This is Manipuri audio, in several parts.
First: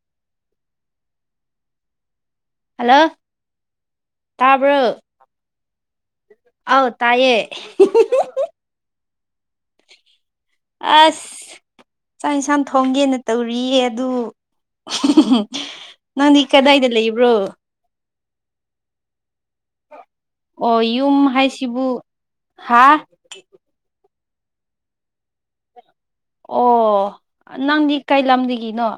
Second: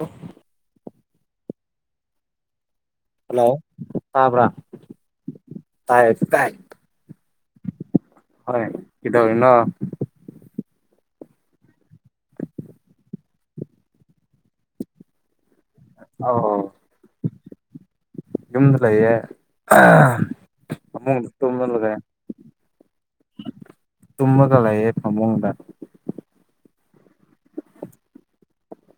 ꯑꯣ ꯍꯜꯂꯣ ꯍꯜꯂꯣ ꯇꯥꯕ꯭ꯔꯥ ꯇꯥꯕ꯭ꯔꯣ ꯇꯥꯏ ꯇꯥꯏ ꯑꯥꯎ ꯇꯥꯏꯌꯦ ꯀꯣꯗꯣꯔꯤꯅꯣ ꯑꯁ ꯆꯥꯛ ꯏꯟꯁꯥꯡ ꯊꯣꯡꯒꯦꯅ ꯇꯧꯔꯤꯌꯦ ꯑꯗꯨ ꯅꯪꯗꯤ ꯑꯧ ꯀꯗꯥꯏꯗ ꯂꯩꯕ꯭ꯔꯣ ꯌꯨꯝꯗ ꯂꯩꯌꯦ ꯑꯣ ꯑꯃꯨꯡ ꯌꯨꯝ [unintelligible] ꯍꯥꯏꯁꯤꯕꯨ ꯍꯥ ꯇꯨꯝꯃꯒ ꯂꯩꯌꯦ ꯐꯥꯃꯨꯡꯗ ꯑꯣ ꯅꯪꯗꯤ ꯀꯩ ꯂꯝꯗꯒꯤꯅꯣ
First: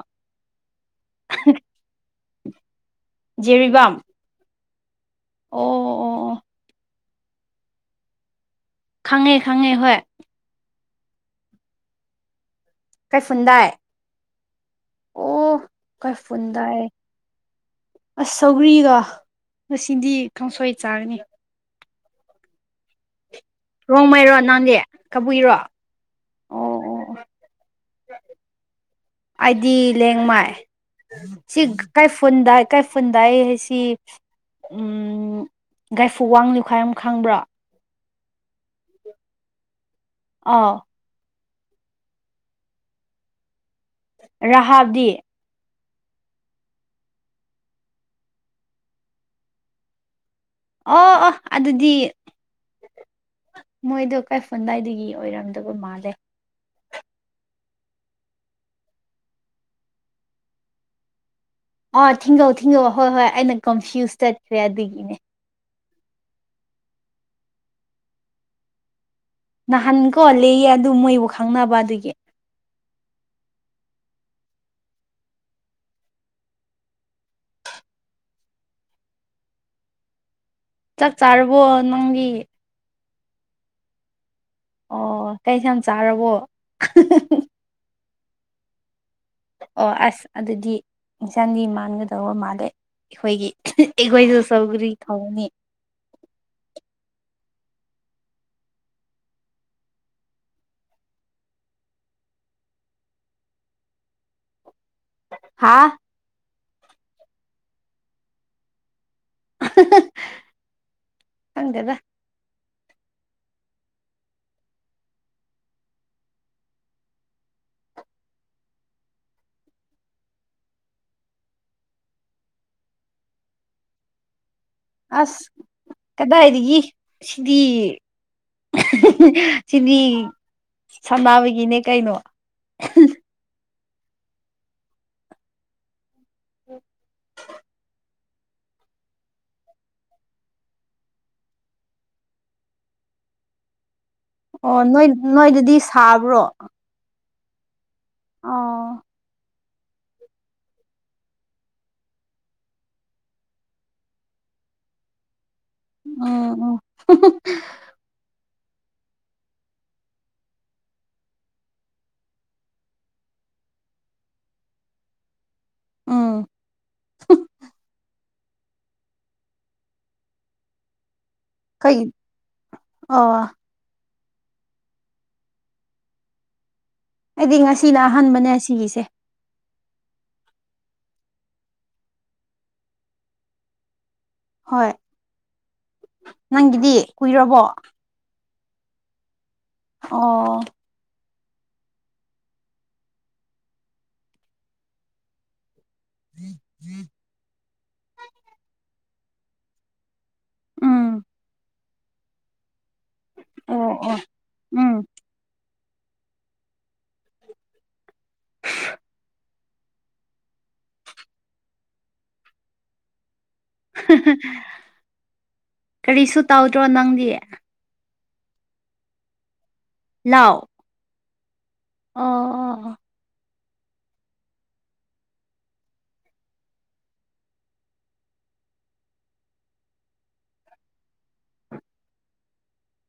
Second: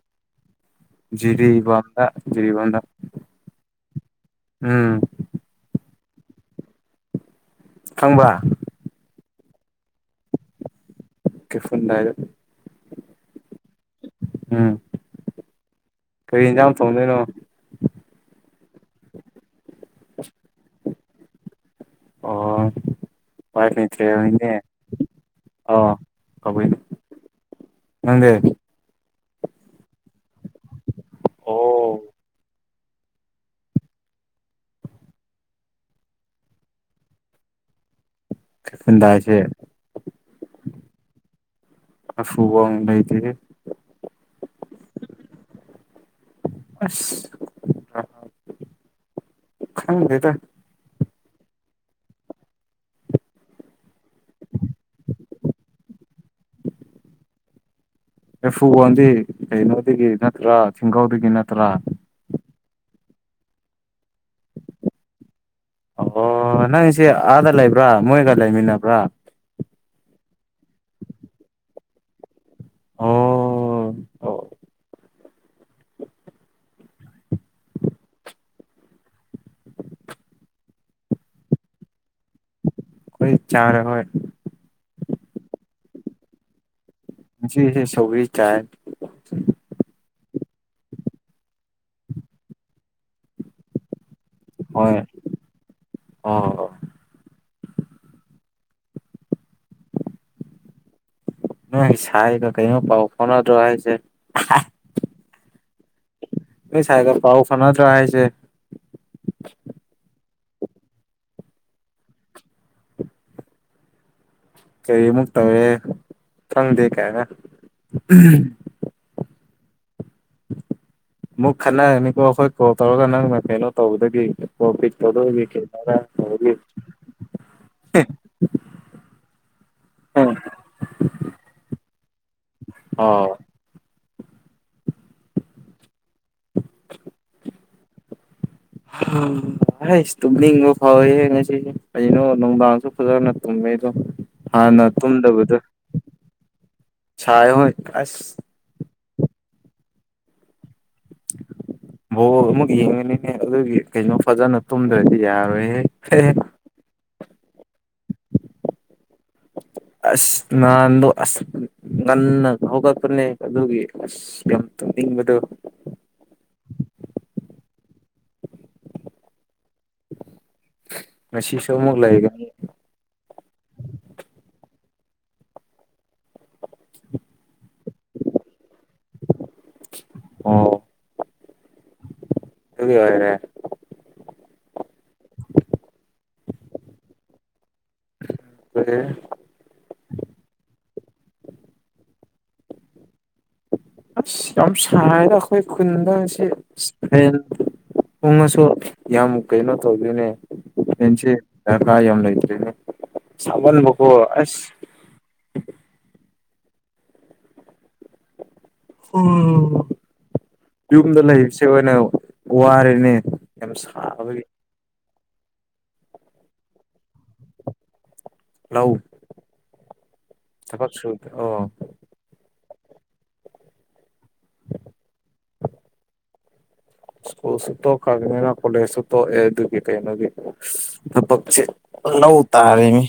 ꯖꯤꯔꯤꯕꯥꯝꯗ ꯖꯤꯔꯤꯕꯥꯝꯗ ꯖꯦꯔꯤꯕꯥꯝ ꯎꯝ ꯑꯣ ꯑꯣ ꯑꯣ ꯑꯣ ꯈꯪꯕ꯭ꯔ ꯈꯪꯉꯦ ꯈꯪꯉꯦ ꯍꯣꯏ [unintelligible] ꯀꯩ ꯐꯟꯗꯥꯢ ꯎꯝ ꯑꯣ ꯑꯣ ꯀꯩ ꯀꯔꯤ ꯌꯦꯟꯖꯥꯡ ꯐꯨꯟꯗꯥꯢ ꯑꯣ ꯊꯣꯡꯗꯣꯏꯅꯣ ꯑꯁ ꯁꯧꯒ꯭ꯔꯤꯒ ꯉꯁꯤꯗꯤ ꯀꯥꯡꯁꯣꯏ ꯆꯥꯒꯅꯤ ꯑꯣ ꯔꯣꯡꯃꯩꯔꯣ ꯅꯪꯗꯤ ꯀꯕꯨꯏꯔꯣ ꯑꯣ ꯑꯣ ꯑꯣ [unintelligible] ꯅꯪꯗꯤ ꯑꯩꯗꯤ ꯂꯦꯡꯃꯥꯏ ꯁꯤ ꯑꯣ ꯀꯩꯐꯨꯟꯗ ꯀꯩꯐꯨꯟꯗꯏ ꯍꯥꯏꯁꯤ ꯎꯝ ꯒꯥꯏꯐꯨ [unintelligible] ꯈꯪꯕ꯭ꯔꯣ ꯀꯩꯐꯨꯟꯗꯥꯏꯁꯦ ꯑꯥꯎ [unintelligible] ꯔꯍꯥꯗꯤ ꯑꯁ [unintelligible] ꯈꯪꯗꯦꯗ ꯑꯣ ꯑꯣ ꯑꯗꯨꯗꯤ ꯃꯣꯏꯗꯣ ꯀꯩꯐꯣꯟꯗꯥꯏꯗꯒꯤ ꯑꯣꯏꯔꯝꯗꯕ ꯃꯥꯜꯂꯦ ꯔꯐꯨ ꯋꯥꯟꯗꯤ ꯀꯩꯅꯣꯗꯒꯤ ꯅꯠꯇ꯭ꯔꯥ ꯊꯤꯡꯒꯥꯎꯗꯒꯤ ꯅꯠ ꯑꯥ ꯊꯤꯡꯒꯧ ꯊꯤꯡꯒꯧ ꯍꯣꯏ ꯍꯣꯏ ꯑꯩꯅ ꯀꯟꯐ꯭ꯌꯨꯁ ꯆꯠꯈ꯭ꯔꯦ ꯑꯗꯨꯒꯤꯅꯦ ꯑꯣ ꯅꯪꯁꯦ ꯑꯥꯗ ꯂꯩꯕ꯭ꯔꯥ ꯃꯣꯏꯒ ꯂꯩꯃꯤꯟꯅꯕ꯭ꯔꯥ ꯅꯍꯥꯟ ꯀꯣ ꯂꯩꯌꯦ ꯑꯗꯨ ꯃꯣꯏꯕꯨ ꯈꯪꯅꯕ ꯑꯗꯨꯒꯤ ꯑꯣ ꯆꯥꯛ ꯆꯥꯔꯕꯣ ꯅꯪꯗꯤ ꯑꯩꯈꯣꯏ ꯆꯥꯔꯔꯣꯏ ꯑꯣ ꯀꯩ ꯍꯦꯟꯖꯥꯡ ꯆꯥꯔꯕꯣ ꯉꯁꯤꯗꯤ ꯁꯧꯒ꯭ꯔꯤ ꯆꯥꯏ ꯑꯣ ꯑꯁ ꯑꯗꯨꯗꯤ ꯏꯟꯁꯥꯡꯗꯤ ꯃꯥꯟꯅꯗꯧꯕ ꯃꯥꯜꯂꯦ ꯑꯩꯈꯣꯏꯒꯤ ꯑꯍꯤ ꯑꯌꯨꯛ ꯑꯩꯈꯣꯏꯁꯨ ꯁꯧꯒ꯭ꯔꯤ ꯍꯣꯏ ꯊꯣꯡꯉꯦ ꯑꯣ ꯅꯣꯏꯒꯤ ꯁꯥꯏꯒ ꯀꯩꯅꯣ ꯄꯥꯎ ꯐꯥꯎꯅꯗ꯭ꯔꯣ ꯍꯥꯏꯁꯦ ꯑꯍꯥ ꯍꯥꯥ ꯅꯣꯏ ꯁꯥꯏꯒ ꯄꯥꯎ ꯐꯥꯎꯅꯗ꯭ꯔꯣ ꯍꯥꯏꯁꯦ ꯑꯍꯪ ꯍꯪ ꯈꯪꯗꯦꯗ ꯀꯔꯤ ꯃꯨꯛ ꯇꯧꯋꯦ ꯈꯪꯗꯦ ꯀꯥꯏꯅ ꯎꯝ ꯃꯨꯛ ꯈꯟꯅꯔꯝꯅꯤꯀꯣ ꯑꯩꯈꯣꯏ ꯀꯣꯜ ꯇꯧꯔꯒ ꯅꯪꯅ ꯀꯩꯅꯣ ꯇꯧꯕꯗꯒꯤ ꯀꯣꯜ ꯄꯤꯛ ꯑꯁ ꯇꯧꯗꯕꯒꯤ ꯀꯩꯅꯣꯔ ꯇꯧꯕꯒꯤ ꯀꯗꯥꯏꯗꯒꯤ ꯁꯤꯗꯤ ꯁꯤꯗꯤ ꯁꯥꯟꯅꯕꯒꯤꯅꯦ ꯀꯩꯅꯣ ꯑꯣ [inaudible] ꯎꯝ ꯍꯩꯁ ꯇꯨꯝꯅꯤꯡꯕ ꯐꯥꯎꯋꯦꯍꯦ ꯉꯁꯤꯗꯤ ꯀꯩꯅꯣ ꯅꯨꯡꯗꯥꯡꯁꯨ ꯐꯖꯅ ꯇꯨꯝꯃꯤ ꯑꯩꯗꯣ ꯑꯣ ꯅꯣꯏ ꯅꯣꯏꯗꯗꯤ ꯁꯥꯕ꯭ꯔꯣ ꯁꯥꯏꯌꯦ ꯍꯣꯏ ꯑꯁ ꯑꯥ ꯕꯣꯜ ꯑꯃꯨꯛ ꯌꯦꯡꯉꯅꯤꯅꯦ ꯑꯗꯨꯒꯤ ꯀꯩꯅꯣ ꯐꯖꯅ ꯇꯨꯝꯗ꯭ꯔꯗꯤ ꯌꯥꯔꯣꯏꯍꯦ ꯎꯜ ꯎꯝ ꯍꯨꯝꯍꯨꯝ ꯑꯁ ꯅꯍꯥꯟꯗꯨ ꯑꯁ ꯉꯟꯅ ꯍꯧꯒꯠꯄꯅꯦ ꯑꯗꯨꯒꯤ ꯑꯁ ꯌꯥꯝ ꯇꯨꯝꯅꯤꯡꯕꯗꯨ ꯎꯝ ꯉꯁꯤꯁꯨ ꯑꯃꯨꯛ ꯀꯩ ꯂꯩꯔꯦ ꯑꯣ ꯑꯩꯗꯤ ꯉꯁꯤꯅ ꯑꯍꯥꯟꯕꯅꯦ ꯁꯤꯒꯤꯁꯦ ꯑꯣ ꯑꯗꯨꯒꯤ ꯑꯣꯏꯔꯦ ꯍꯣꯏ ꯅꯪꯒꯤꯗꯤ ꯀꯨꯏꯔꯕꯣ ꯀꯨꯏꯔꯦ ꯑꯣ ꯑꯁ ꯌꯥꯝ ꯁꯥꯏꯌꯦꯗ ꯑꯩꯈꯣꯏ ꯈꯨꯟꯗꯁꯤ ꯐꯦꯟ ꯎꯪꯉꯁꯨ ꯌꯥꯝ ꯀꯩꯅꯣ ꯇꯧꯗꯦꯅꯦ ꯐꯦꯟ ꯎꯝ ꯁꯦ ꯗ꯭ꯔꯀꯥꯔ ꯌꯥꯝ ꯂꯩꯇ꯭ꯔꯦꯅꯦ ꯑꯣ ꯁꯥꯃꯟꯕꯀꯣ ꯑꯣ ꯑꯁ ꯎꯝ ꯍ꯭ꯋꯥ ꯌꯨꯝꯗ ꯂꯩꯕꯁꯦ ꯑꯣꯏꯅ ꯋꯥꯔꯦꯅꯦ ꯌꯥꯝ ꯁꯥꯕꯒꯤ ꯀꯔꯤꯁꯨ ꯇꯧꯗ꯭ꯔꯣ ꯅꯪꯗꯤ ꯂꯧ ꯊꯕꯛ ꯁꯨꯏ ꯑꯣ ꯑꯥ ꯑꯥ ꯑꯥ ꯁ꯭ꯀꯨꯜ ꯁꯨ ꯇꯣꯛꯈ꯭ꯔꯕꯅꯤꯅ ꯀꯣꯂꯦꯖꯁꯧ ꯇꯣꯛꯑꯦ ꯑꯗꯨꯒꯤ ꯀꯩꯅꯩꯒꯤ ꯊꯕꯛꯁꯦ ꯂꯧ ꯇꯥꯔꯦꯃꯤ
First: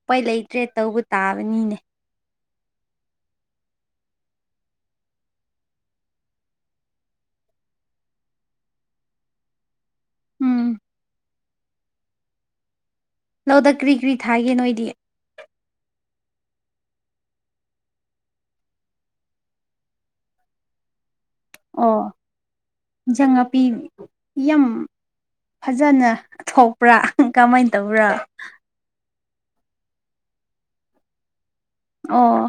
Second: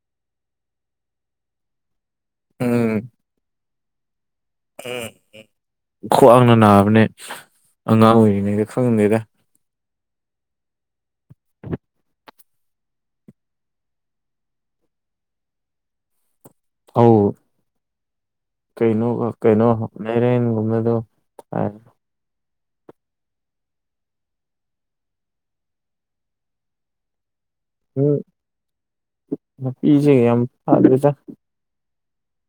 ꯎꯄꯏ ꯂꯩꯇ꯭ꯔꯦ ꯇꯧꯕ ꯇꯥꯕꯅꯤꯅꯦ ꯎꯝ ꯍꯝ ꯈ꯭ꯋꯥꯡꯅ ꯅꯥꯕꯅꯦ ꯑꯉꯥꯡ ꯑꯣꯏꯔꯤꯉꯩꯗ ꯈꯪꯗꯦꯗ ꯎꯝ ꯂꯧꯗ ꯀ꯭ꯔꯤ ꯀ꯭ꯔꯤ ꯊꯥꯒꯦ ꯅꯣꯏꯗꯤ ꯑꯧ ꯀꯩꯅꯣ ꯀꯩꯅꯣ ꯃꯩꯔꯦꯟꯒꯨꯝꯕꯗꯣ ꯑꯣ ꯏꯟꯖꯥꯡ ꯅꯥꯄꯤ ꯌꯥꯝ ꯐꯖꯅ ꯊꯣꯛꯄ꯭ꯔꯥ ꯀꯃꯥꯏꯟ ꯇꯧꯕ꯭ꯔꯥ ꯏꯖꯦꯡ ꯌꯥꯝ ꯐꯗꯦꯗ ꯑꯣ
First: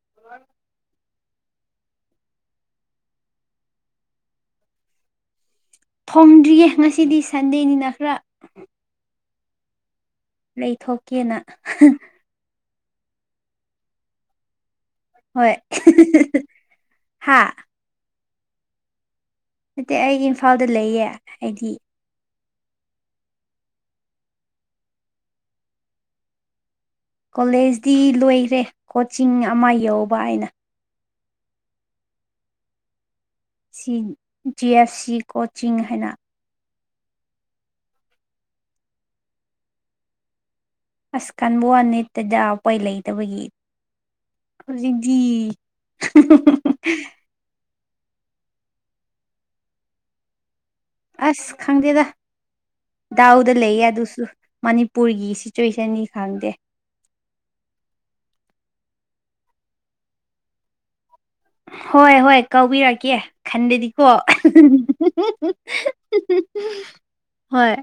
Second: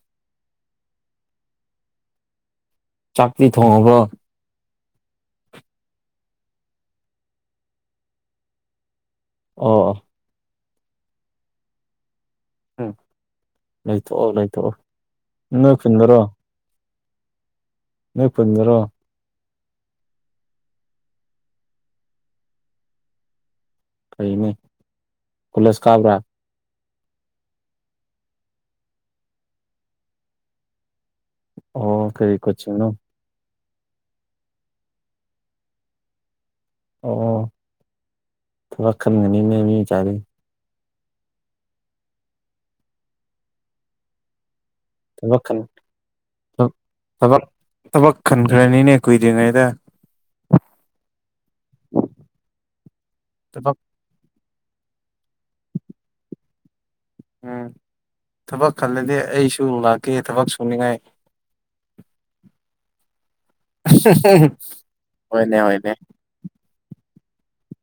[inaudible] ꯆꯥꯛꯇꯤ ꯊꯣꯡꯉꯕꯣ ꯊꯣꯡꯗ꯭ꯔꯤꯌꯦ ꯉꯁꯤꯗꯤ ꯁꯟꯗꯦꯅꯤꯅ ꯈꯔ ꯑꯣ ꯑꯣ ꯂꯩꯊꯣꯛꯀꯦꯅ ꯍꯥ ꯎꯝ ꯂꯩꯊꯣꯛꯑꯣ ꯂꯩꯊꯣꯛꯑꯣ ꯍꯣꯏ ꯅꯣꯏ ꯈꯨꯟꯗꯔꯣ ꯍꯥꯥ ꯅꯣꯏ ꯄꯟꯗ꯭ꯔꯣ ꯅꯠꯇꯦ ꯑꯩ ꯏꯝꯐꯥꯜꯗ ꯂꯩꯌꯦ ꯑꯩꯗꯤ ꯀꯩ ꯃꯩ ꯀꯣꯂꯦꯁ ꯀꯥꯕ꯭ꯔꯥ ꯀꯣꯂꯦꯖꯇꯤ ꯂꯣꯏꯈ꯭ꯔꯦ ꯀꯣꯆꯤꯡ ꯑꯃ ꯌꯧꯕ ꯑꯩꯅ ꯑꯣ ꯀꯔꯤ ꯀꯣꯆꯤꯡꯅꯣ C G F C coaching ꯍꯥꯏꯅ ꯑꯣ ꯊꯕꯛ ꯈꯟꯒꯅꯤꯅꯦ ꯃꯤ ꯃꯆꯥꯗꯤ ꯑꯁꯀꯥꯟꯕ ꯋꯅꯤꯠꯇꯗ ꯎꯄꯥꯏ ꯂꯩꯇꯕꯒꯤ ꯍꯧꯖꯤꯛꯗꯤ ꯊꯕꯛ ꯈꯟ ꯊꯕꯛ ꯊꯕꯛ ꯈꯦꯟꯈ꯭ꯔꯅꯤꯅꯦ ꯀꯨꯏꯗ꯭ꯔꯤꯉꯩꯗ ꯑꯁ ꯈꯪꯗꯦꯗ ꯗꯥꯎꯗ ꯊꯕꯛ ꯂꯩꯌꯦ ꯑꯗꯨꯁꯨ ꯃꯅꯤꯄꯨꯔꯒꯤ ꯁꯤꯆꯨꯋꯦꯁꯟꯅꯤ ꯈꯪꯗꯦ ꯎꯝ ꯊꯕꯛ ꯈꯥꯜꯂꯗꯤ ꯑꯩꯁꯨ ꯂꯥꯛꯀꯦ ꯊꯕꯛ ꯁꯨꯅꯤꯡꯉꯥꯏ ꯍꯣꯏ ꯍꯣꯏ ꯀꯧꯕꯤꯔꯛꯀꯦ ꯈꯥꯟꯗꯗꯤꯀꯣ ꯍꯣꯏꯅꯦ ꯍꯣꯏꯅꯦ ꯍꯣꯏ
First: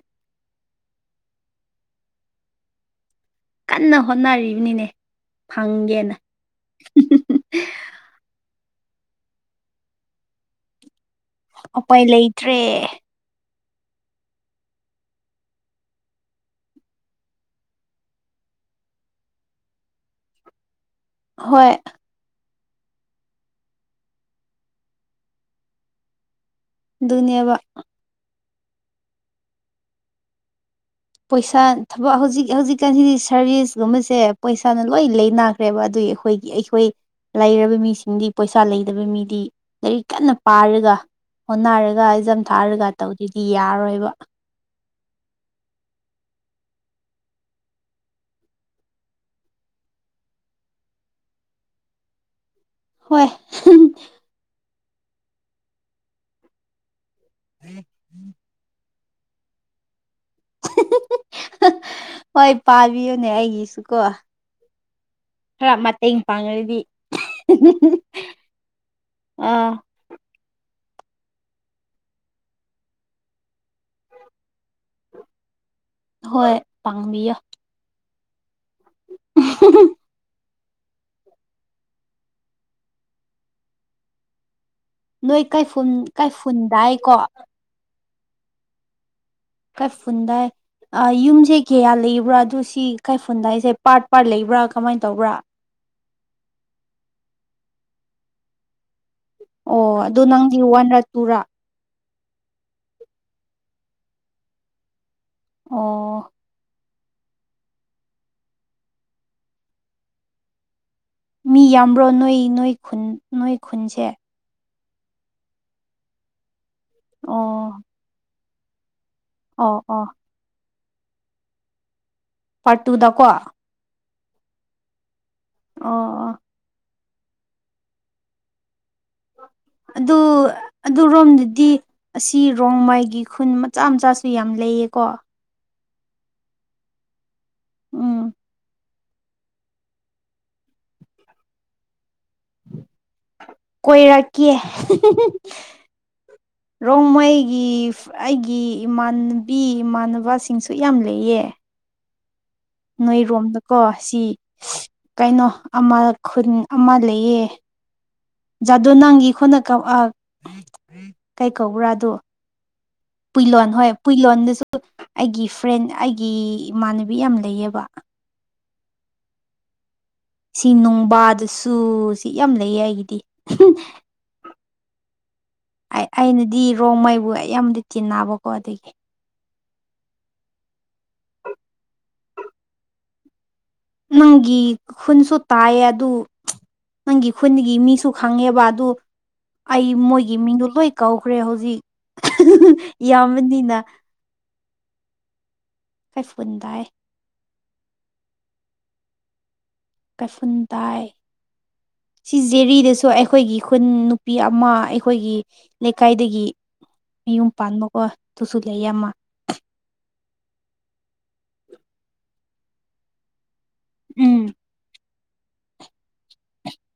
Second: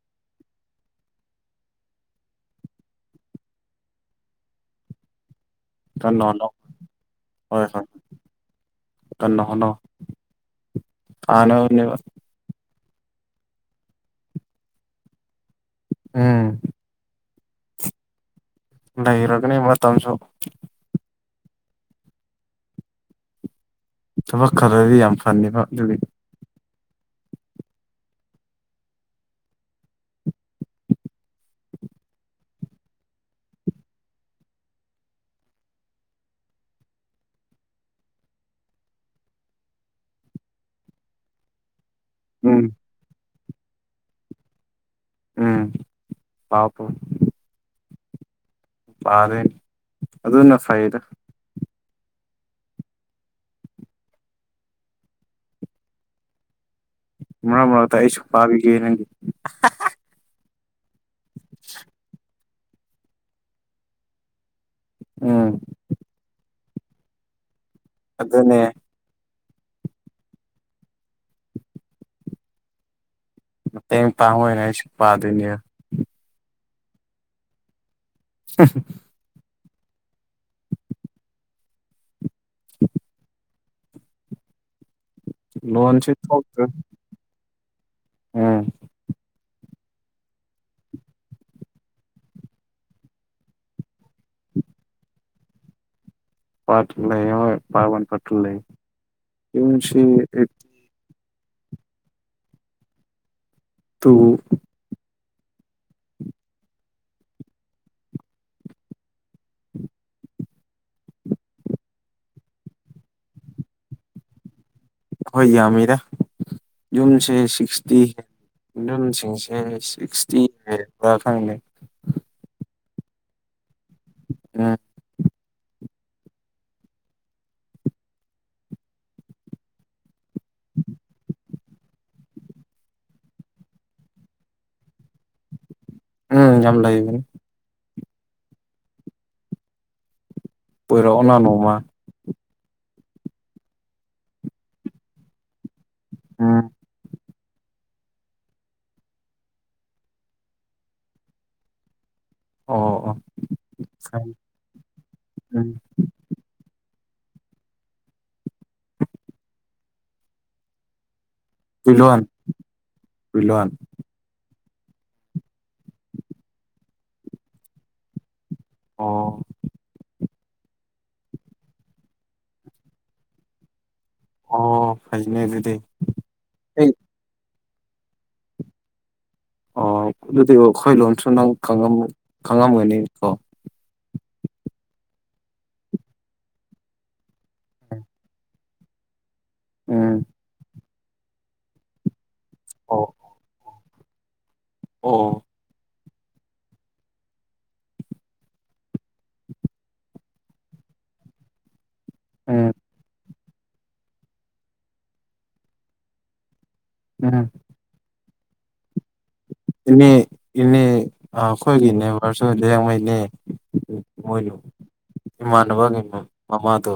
ꯀꯥꯟꯅ ꯍꯣꯠꯅꯔꯤꯕꯅꯤꯅꯦ ꯐꯪꯒꯦꯅ ꯀꯟꯅ ꯍꯣꯠꯅꯧ ꯀꯥꯟꯅ ꯍꯣꯠꯅꯧ ꯐꯥꯅꯕꯅꯦꯕ ꯎꯄꯥꯏ ꯂꯩꯇ꯭ꯔꯦ ꯑꯝ ꯂꯩꯔꯒꯅꯤ ꯃꯇꯝꯁꯨ ꯍꯣꯏ ꯊꯕꯛ ꯈꯥꯜꯂꯗꯤ ꯌꯥꯝ ꯐꯅꯤꯕ ꯑꯗꯨꯒꯤ ꯗꯨꯅꯦꯕ ꯄꯩꯁꯥ ꯊꯕꯛ ꯍꯧꯖꯤꯛ ꯍꯧꯖꯤꯛꯀꯥꯟꯁꯤꯗꯤ ꯁꯔꯚꯤꯁꯒꯨꯝꯕꯁꯦ ꯄꯩꯁꯥꯅ ꯂꯣꯏ ꯂꯩ ꯈ꯭ꯔꯦꯕ ꯑꯗꯨꯒꯤ ꯑꯩꯈꯣꯏꯒꯤ ꯑꯩꯈꯣꯏ ꯂꯩꯔꯕ ꯃꯤꯁꯤꯡꯗꯤ ꯄꯩꯁꯥ ꯂꯩꯗꯕ ꯃꯤꯗꯤ ꯂꯥꯏꯔꯤꯛ ꯀꯥꯟꯅ ꯄꯥꯔꯒ ꯍꯣꯠꯅꯔ ꯑꯦꯖꯝ ꯎꯝ ꯊꯥꯔꯒ ꯇꯧꯗ꯭ꯔꯗꯤ ꯌꯥꯔꯣꯏꯕ ꯎꯝ ꯄꯥꯎ ꯄꯥꯎ ꯄꯥꯔꯦ ꯑꯗꯨꯅ ꯐꯩꯗ ꯍꯣꯏ ꯃꯔꯛ ꯃꯔꯛꯇ ꯑꯩꯁꯨꯨꯝ ꯄꯥꯕꯤꯒꯦ ꯅꯪꯒꯤ ꯍꯣꯏ ꯄꯥꯕꯤꯌꯨꯅꯦ ꯑꯩꯒꯤꯁꯨꯀꯣ ꯎꯝ ꯈꯔ ꯃꯇꯦꯡ ꯄꯥꯡꯉꯒꯗꯤ ꯑꯗꯨ ꯑꯗꯨꯅꯦ ꯑꯣ ꯃꯇꯦꯡ ꯄꯥꯡ ꯑꯣꯏꯅ ꯑꯩꯁꯨ ꯄꯥꯗꯣꯏꯅꯦ ꯍꯣꯏ ꯄꯥꯡꯕꯤꯌꯣ ꯍꯥ [unintelligible] ꯅꯣꯏ ꯀꯩꯐꯨꯟ ꯂꯣꯟꯁꯨ ꯊꯣꯛꯇ꯭ꯔꯦ ꯀꯩꯐꯨꯟꯗꯥꯏꯀꯣ ꯎꯝ ꯀꯩ ꯐꯨꯟꯗꯥꯏ ꯌꯨꯝꯁꯦ ꯀꯌꯥ ꯂꯩꯕ꯭ꯔꯥ ꯑꯗꯨ ꯁꯤ ꯀꯥꯏꯐꯨꯟꯗꯥꯏꯁꯦ ꯄꯥꯔꯠ ꯄꯥꯔꯠ ꯂꯩꯕ꯭ꯔꯥ ꯀꯃꯥꯏꯅ ꯇꯧꯕ꯭ꯔꯥ ꯄꯠꯇ ꯂꯩ ꯄꯥꯕꯟ ꯄꯠꯇ ꯂꯩ ꯑꯣ ꯌꯨꯝꯁꯤ ꯑꯗꯨ ꯅꯪꯗꯤ ꯋꯥꯟꯔꯥ ꯇꯨꯔꯥ ꯇꯨ ꯑꯣ [inaudible] ꯃꯤ ꯌꯥꯝꯕ꯭ꯔꯣ ꯅꯣꯏ ꯅꯣꯏ ꯅꯣꯏ ꯈꯨꯟꯁꯦ ꯍꯣꯏ ꯌꯥꯝꯃꯤ ꯌꯨꯝꯁꯦ ꯑꯣ ꯁꯤꯛꯁꯇꯤ ꯁ ꯑꯣ ꯑꯣ ꯁꯤꯛꯁꯇꯤ ꯍꯦꯟꯕ꯭ꯔ ꯈꯪꯗꯦ ꯄꯥꯔꯠ ꯇꯨꯗꯀꯣ ꯎꯝ ꯑꯣ ꯑꯣ ꯑꯗꯨ ꯑꯗꯨꯔꯣꯝꯗꯗꯤ ꯑꯁꯤ ꯔꯣꯡꯃꯩꯒꯤ ꯈꯨꯟ ꯃꯆꯥ ꯃꯆꯥꯁꯨ ꯌꯥꯝ ꯂꯩꯌꯦꯀꯣ ꯎꯝ ꯌꯥꯝ ꯂꯩꯕꯅꯤ ꯎꯝ ꯄꯣꯏꯔꯣꯅ ꯅꯣꯡꯃ ꯀꯣꯏꯔꯛꯀꯦ ꯎꯝ ꯔꯣꯡꯃꯩ ꯑꯩꯒꯤ ꯑꯩꯒꯤ ꯏꯃꯥꯟꯅꯕꯤ ꯏꯃꯥꯟꯅꯕꯁꯤꯡꯁꯨ ꯌꯥꯝ ꯂꯩꯌꯦ ꯑꯣ ꯑꯣ ꯅꯣꯏꯔꯣꯝꯗꯀꯣ ꯁꯤ ꯀꯩꯅꯣ ꯎꯝ ꯑꯃ ꯈꯨꯟ ꯑꯃ ꯂꯩ ꯂꯩꯌꯦ ꯖꯥꯗꯣꯅꯥꯡꯒꯤ ꯈꯨꯟꯅ ꯀꯛꯑ ꯀꯩ ꯀꯧꯕ꯭ꯔꯥ ꯑꯗꯣ ꯍꯨꯏꯂꯣꯟ ꯍꯨꯏꯂꯣꯟ ꯄꯨꯏꯂꯣꯟ ꯍꯣꯏ ꯄꯨꯏꯂꯣꯟ ꯑꯗꯨ ꯑꯩꯒꯤ ꯐ꯭ꯔꯦꯟ ꯑꯩꯒꯤ ꯏꯃꯥꯟꯅꯕꯤ ꯌꯥꯝ ꯂꯩꯌꯦꯕ ꯑꯣ ꯁꯤ ꯅꯅꯨꯡꯕꯥꯗꯁꯨ ꯁꯤ ꯌꯥꯝ ꯂꯩꯌꯦ ꯑꯩꯒꯤꯗꯤ ꯑꯣ ꯐꯩꯅꯦ ꯑꯗꯨꯗꯤ ꯑꯩꯅꯗꯤ ꯑꯩ ꯔꯣꯡꯃꯩꯕꯨ ꯑꯩ ꯌꯥꯝꯗꯤ ꯇꯟꯅꯕꯀꯣ ꯑꯗꯒꯤ ꯑꯣ ꯑꯗꯨꯗꯤ ꯑꯩꯈꯣꯏ ꯂꯣꯟꯝꯁꯨ ꯅꯪ ꯈꯪꯉꯝ ꯈꯪꯉꯝꯒꯅꯤ ꯀꯣ ꯅꯪꯒꯤ ꯈꯨꯟꯁꯨ ꯇꯥꯏꯌꯦ ꯑꯗꯨ ꯅꯪꯒꯤ ꯈꯨꯟꯒꯤ ꯃꯤꯁꯨ ꯈꯪꯉꯦꯕ ꯑꯗꯨ ꯑꯩ ꯎꯝ ꯃꯣꯏꯒꯤ ꯃꯤꯡꯗꯣ ꯂꯣꯏ ꯀꯧꯈ꯭ꯔꯦ ꯍꯧꯖꯤꯛ ꯑꯣ ꯌꯥꯝꯕꯅꯤꯅ ꯑꯣ ꯀꯩꯐꯨꯟꯗꯥꯏ ꯀꯩꯐꯨꯟꯇꯥꯏ ꯁꯤ ꯎꯝ ꯖꯤꯔꯤꯗꯁꯨ ꯑꯩꯈꯣꯏꯒꯤ ꯈꯨꯟ ꯅꯨꯄꯤ ꯑꯃ ꯑꯩꯈꯣꯏꯒꯤ ꯂꯩꯀꯥꯏꯗꯒꯤ ꯃꯌꯨꯝ ꯎꯝ ꯄꯥꯟꯕꯀꯣ ꯑꯗꯨꯨꯁꯨ ꯂꯩꯌꯦ ꯑꯃ ꯏꯅꯦ ꯏꯅꯦ ꯑꯈꯣꯏꯒꯤꯅꯦ ꯃꯔꯔꯁꯨ ꯂꯩꯉꯣꯏꯅꯦ ꯎꯝ ꯏꯃꯥꯟꯅꯕꯒꯤ ꯃꯃꯥꯗꯣ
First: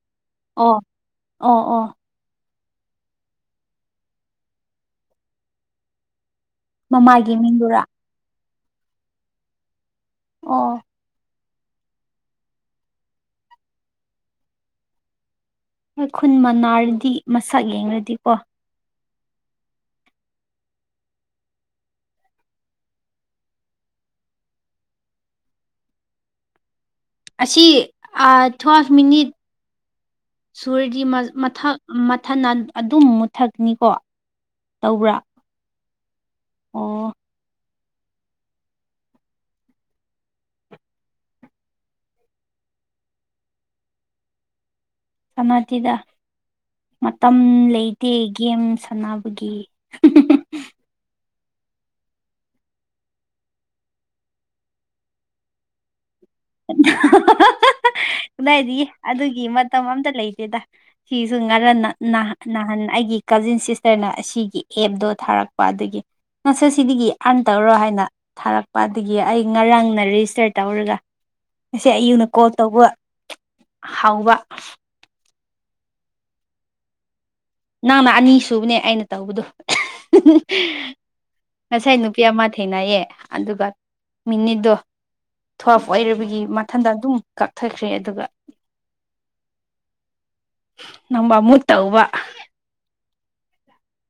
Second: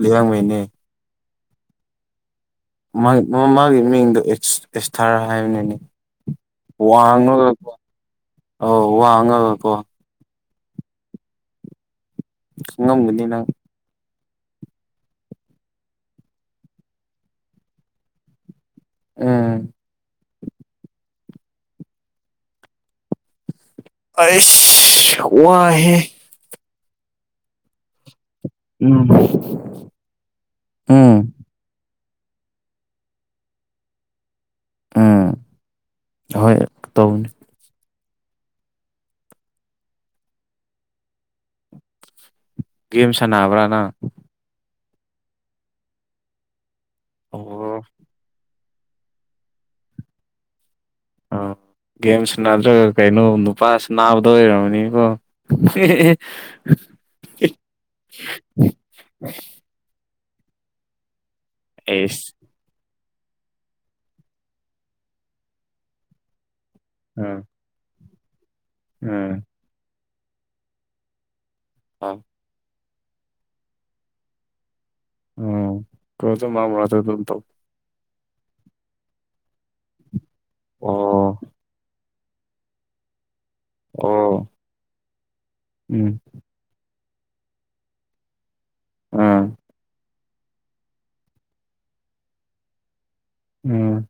ꯂꯩꯌꯥꯡꯉꯩꯅꯤ ꯑꯣ ꯑꯣ ꯑꯣ ꯃꯥꯒꯤ ꯃꯤꯡꯗꯣ ꯑꯦꯁꯊꯥꯔ ꯍꯥꯏꯕꯅꯤꯅꯤ ꯃꯃꯥꯏꯒꯤ ꯃꯤꯡꯗꯨꯔꯥ ꯑꯣ ꯋꯥꯡꯉꯒꯀꯣ ꯑꯣ ꯈꯡꯉꯝꯒꯅꯤ ꯅꯪ ꯑꯩ ꯈꯨꯟ ꯃꯅꯥꯔꯗꯤ ꯃꯁꯛ ꯌꯦꯡꯂꯡꯗꯤꯀꯣ ꯑꯝ ꯑꯩꯁ ꯋꯥꯢ ꯍꯦ ꯑꯁꯤ ꯊꯐ ꯎꯝ ꯃꯤꯅꯤꯠ ꯁꯨꯔꯗꯤ ꯎꯝ ꯃꯊꯛ ꯃꯊꯟ ꯑꯗꯨꯝ ꯃꯨꯠꯊꯠꯅꯤꯀꯣ ꯇꯧꯕ꯭ꯔꯥ ꯎꯝ ꯍꯣꯏ ꯑꯣ ꯇꯧꯕꯅꯤ ꯒꯦꯝ ꯁꯥꯟꯅꯕ꯭ꯔꯥ ꯅꯪ ꯁꯥꯟꯅꯁꯤꯗ ꯃꯇꯝ ꯑꯣ ꯂꯩꯇꯦ ꯒꯦꯝꯁ ꯁꯥꯟꯅꯕꯒꯤ ꯑꯥ ꯒꯦꯝꯁꯨ ꯗ꯭ꯔꯒ ꯀꯩꯅꯣ ꯅꯨꯄꯥ ꯁ꯭ꯅꯥꯕꯗ ꯑꯣꯏꯔꯝꯃꯅꯤꯀꯣ ꯀꯗꯥꯏꯗꯤ ꯑꯗꯨꯒꯤ ꯃꯇꯝ ꯑꯇ ꯂꯩꯇꯦꯗ ꯁꯤ ꯉꯔ ꯅ ꯅ ꯑꯩꯁ ꯅꯍꯥꯟ ꯑꯩꯒꯤ ꯀꯖꯤꯟ ꯁꯤꯁꯇꯔꯅ ꯑꯁꯤꯒꯤ ꯑꯦꯞꯗꯣ ꯊꯥꯔꯛꯄ ꯑꯗꯒꯤ ꯉꯁ ꯁꯤꯗꯒꯤ ꯑꯟ ꯑꯥ ꯇꯧꯔꯣ ꯍꯥꯏꯅ ꯊꯥꯔꯛꯄꯗꯒꯤ ꯑꯥ ꯑꯩ ꯉꯔꯥꯡꯅ ꯔꯦꯖꯤꯁꯇꯔ ꯇꯧꯔꯒ ꯉꯁꯤ ꯑꯥ ꯑꯌꯨꯛꯅ ꯀꯣꯜ ꯇꯧꯕ ꯍꯧꯎꯕ ꯑ ꯀꯣꯁꯨ ꯃꯥꯃ ꯇ ꯑꯗꯨ ꯇ ꯅꯅꯥꯃ ꯑꯅꯤ ꯁꯨꯕꯅꯦ ꯑꯩꯅ ꯇꯧꯕꯗꯣ ꯑꯣ ꯉꯁꯥꯏ ꯅꯨꯞ ꯄꯤꯑꯃ ꯊꯦꯡꯅꯩꯌꯦ ꯑꯗꯨꯒ ꯑꯣ ꯃꯤꯅꯤꯗꯣ ꯊꯦꯜꯐ ꯎꯝ ꯑꯣꯏꯔꯕꯒꯤ ꯃꯊꯟꯗ ꯑꯗꯨꯝ ꯀꯛꯊꯈ꯭ꯔꯦ ꯑꯗꯨꯒ ꯑꯝ ꯅꯝꯕ ꯃꯨ ꯇꯥꯎꯕ ꯎꯝ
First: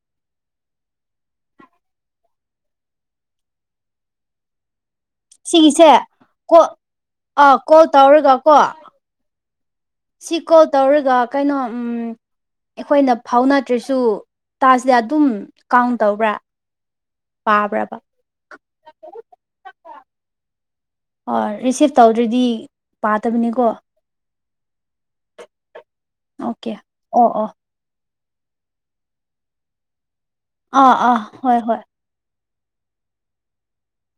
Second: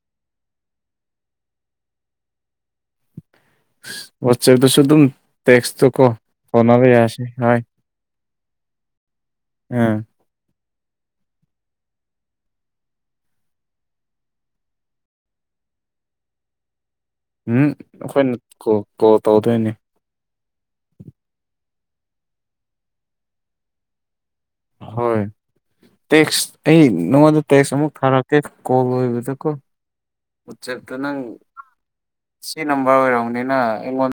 ꯋꯆꯦꯗ ꯁꯨ ꯑꯗꯨꯝ ꯇꯦꯛꯁꯇꯣ ꯁꯤꯒꯤꯁꯦ ꯀꯣ ꯀꯣ ꯐꯥꯎꯅꯕ ꯌꯥꯁꯦ ꯑꯥ ꯍꯣꯏ ꯀꯣꯜ ꯇꯧꯔꯒꯀꯣ ꯎꯝ ꯀꯣꯜ ꯇꯧꯔꯒ ꯀꯩꯅꯣ ꯑꯩꯈꯣꯏꯅ ꯐꯥꯎꯅꯗ꯭ꯔꯁꯨ ꯇꯥꯁꯤꯗ ꯑꯗꯨꯝ ꯀꯥꯎꯟ ꯇꯧꯕ꯭ꯔꯥ ꯎꯝ ꯄꯥꯕ꯭ꯔꯕ ꯑꯩꯈꯣꯏꯅ ꯀꯣꯜ ꯇꯧꯗꯣꯏꯅꯦ ꯑꯣ ꯔꯤꯁꯤꯞ ꯇꯧꯗ꯭ꯔꯗꯤ ꯄꯥꯗꯕꯅꯤꯀꯣ ꯍꯣꯏ ꯇꯦꯛꯁ ꯑꯣꯀꯦ ꯑꯩ ꯑꯣ ꯅꯉꯣꯟꯗ ꯑꯣ ꯇꯦꯛꯁ ꯑꯃꯨꯛ ꯊꯥꯔꯛ ꯀꯦ ꯀꯣꯜ ꯂꯣꯏꯕ ꯇ ꯀꯣ ꯑꯥ ꯑꯥ ꯍꯣꯏ ꯍꯣꯏ ꯁꯤ ꯅꯝꯕꯔ ꯑꯣꯏꯔꯝꯅꯤꯅ ꯑꯩꯉꯣꯟꯗ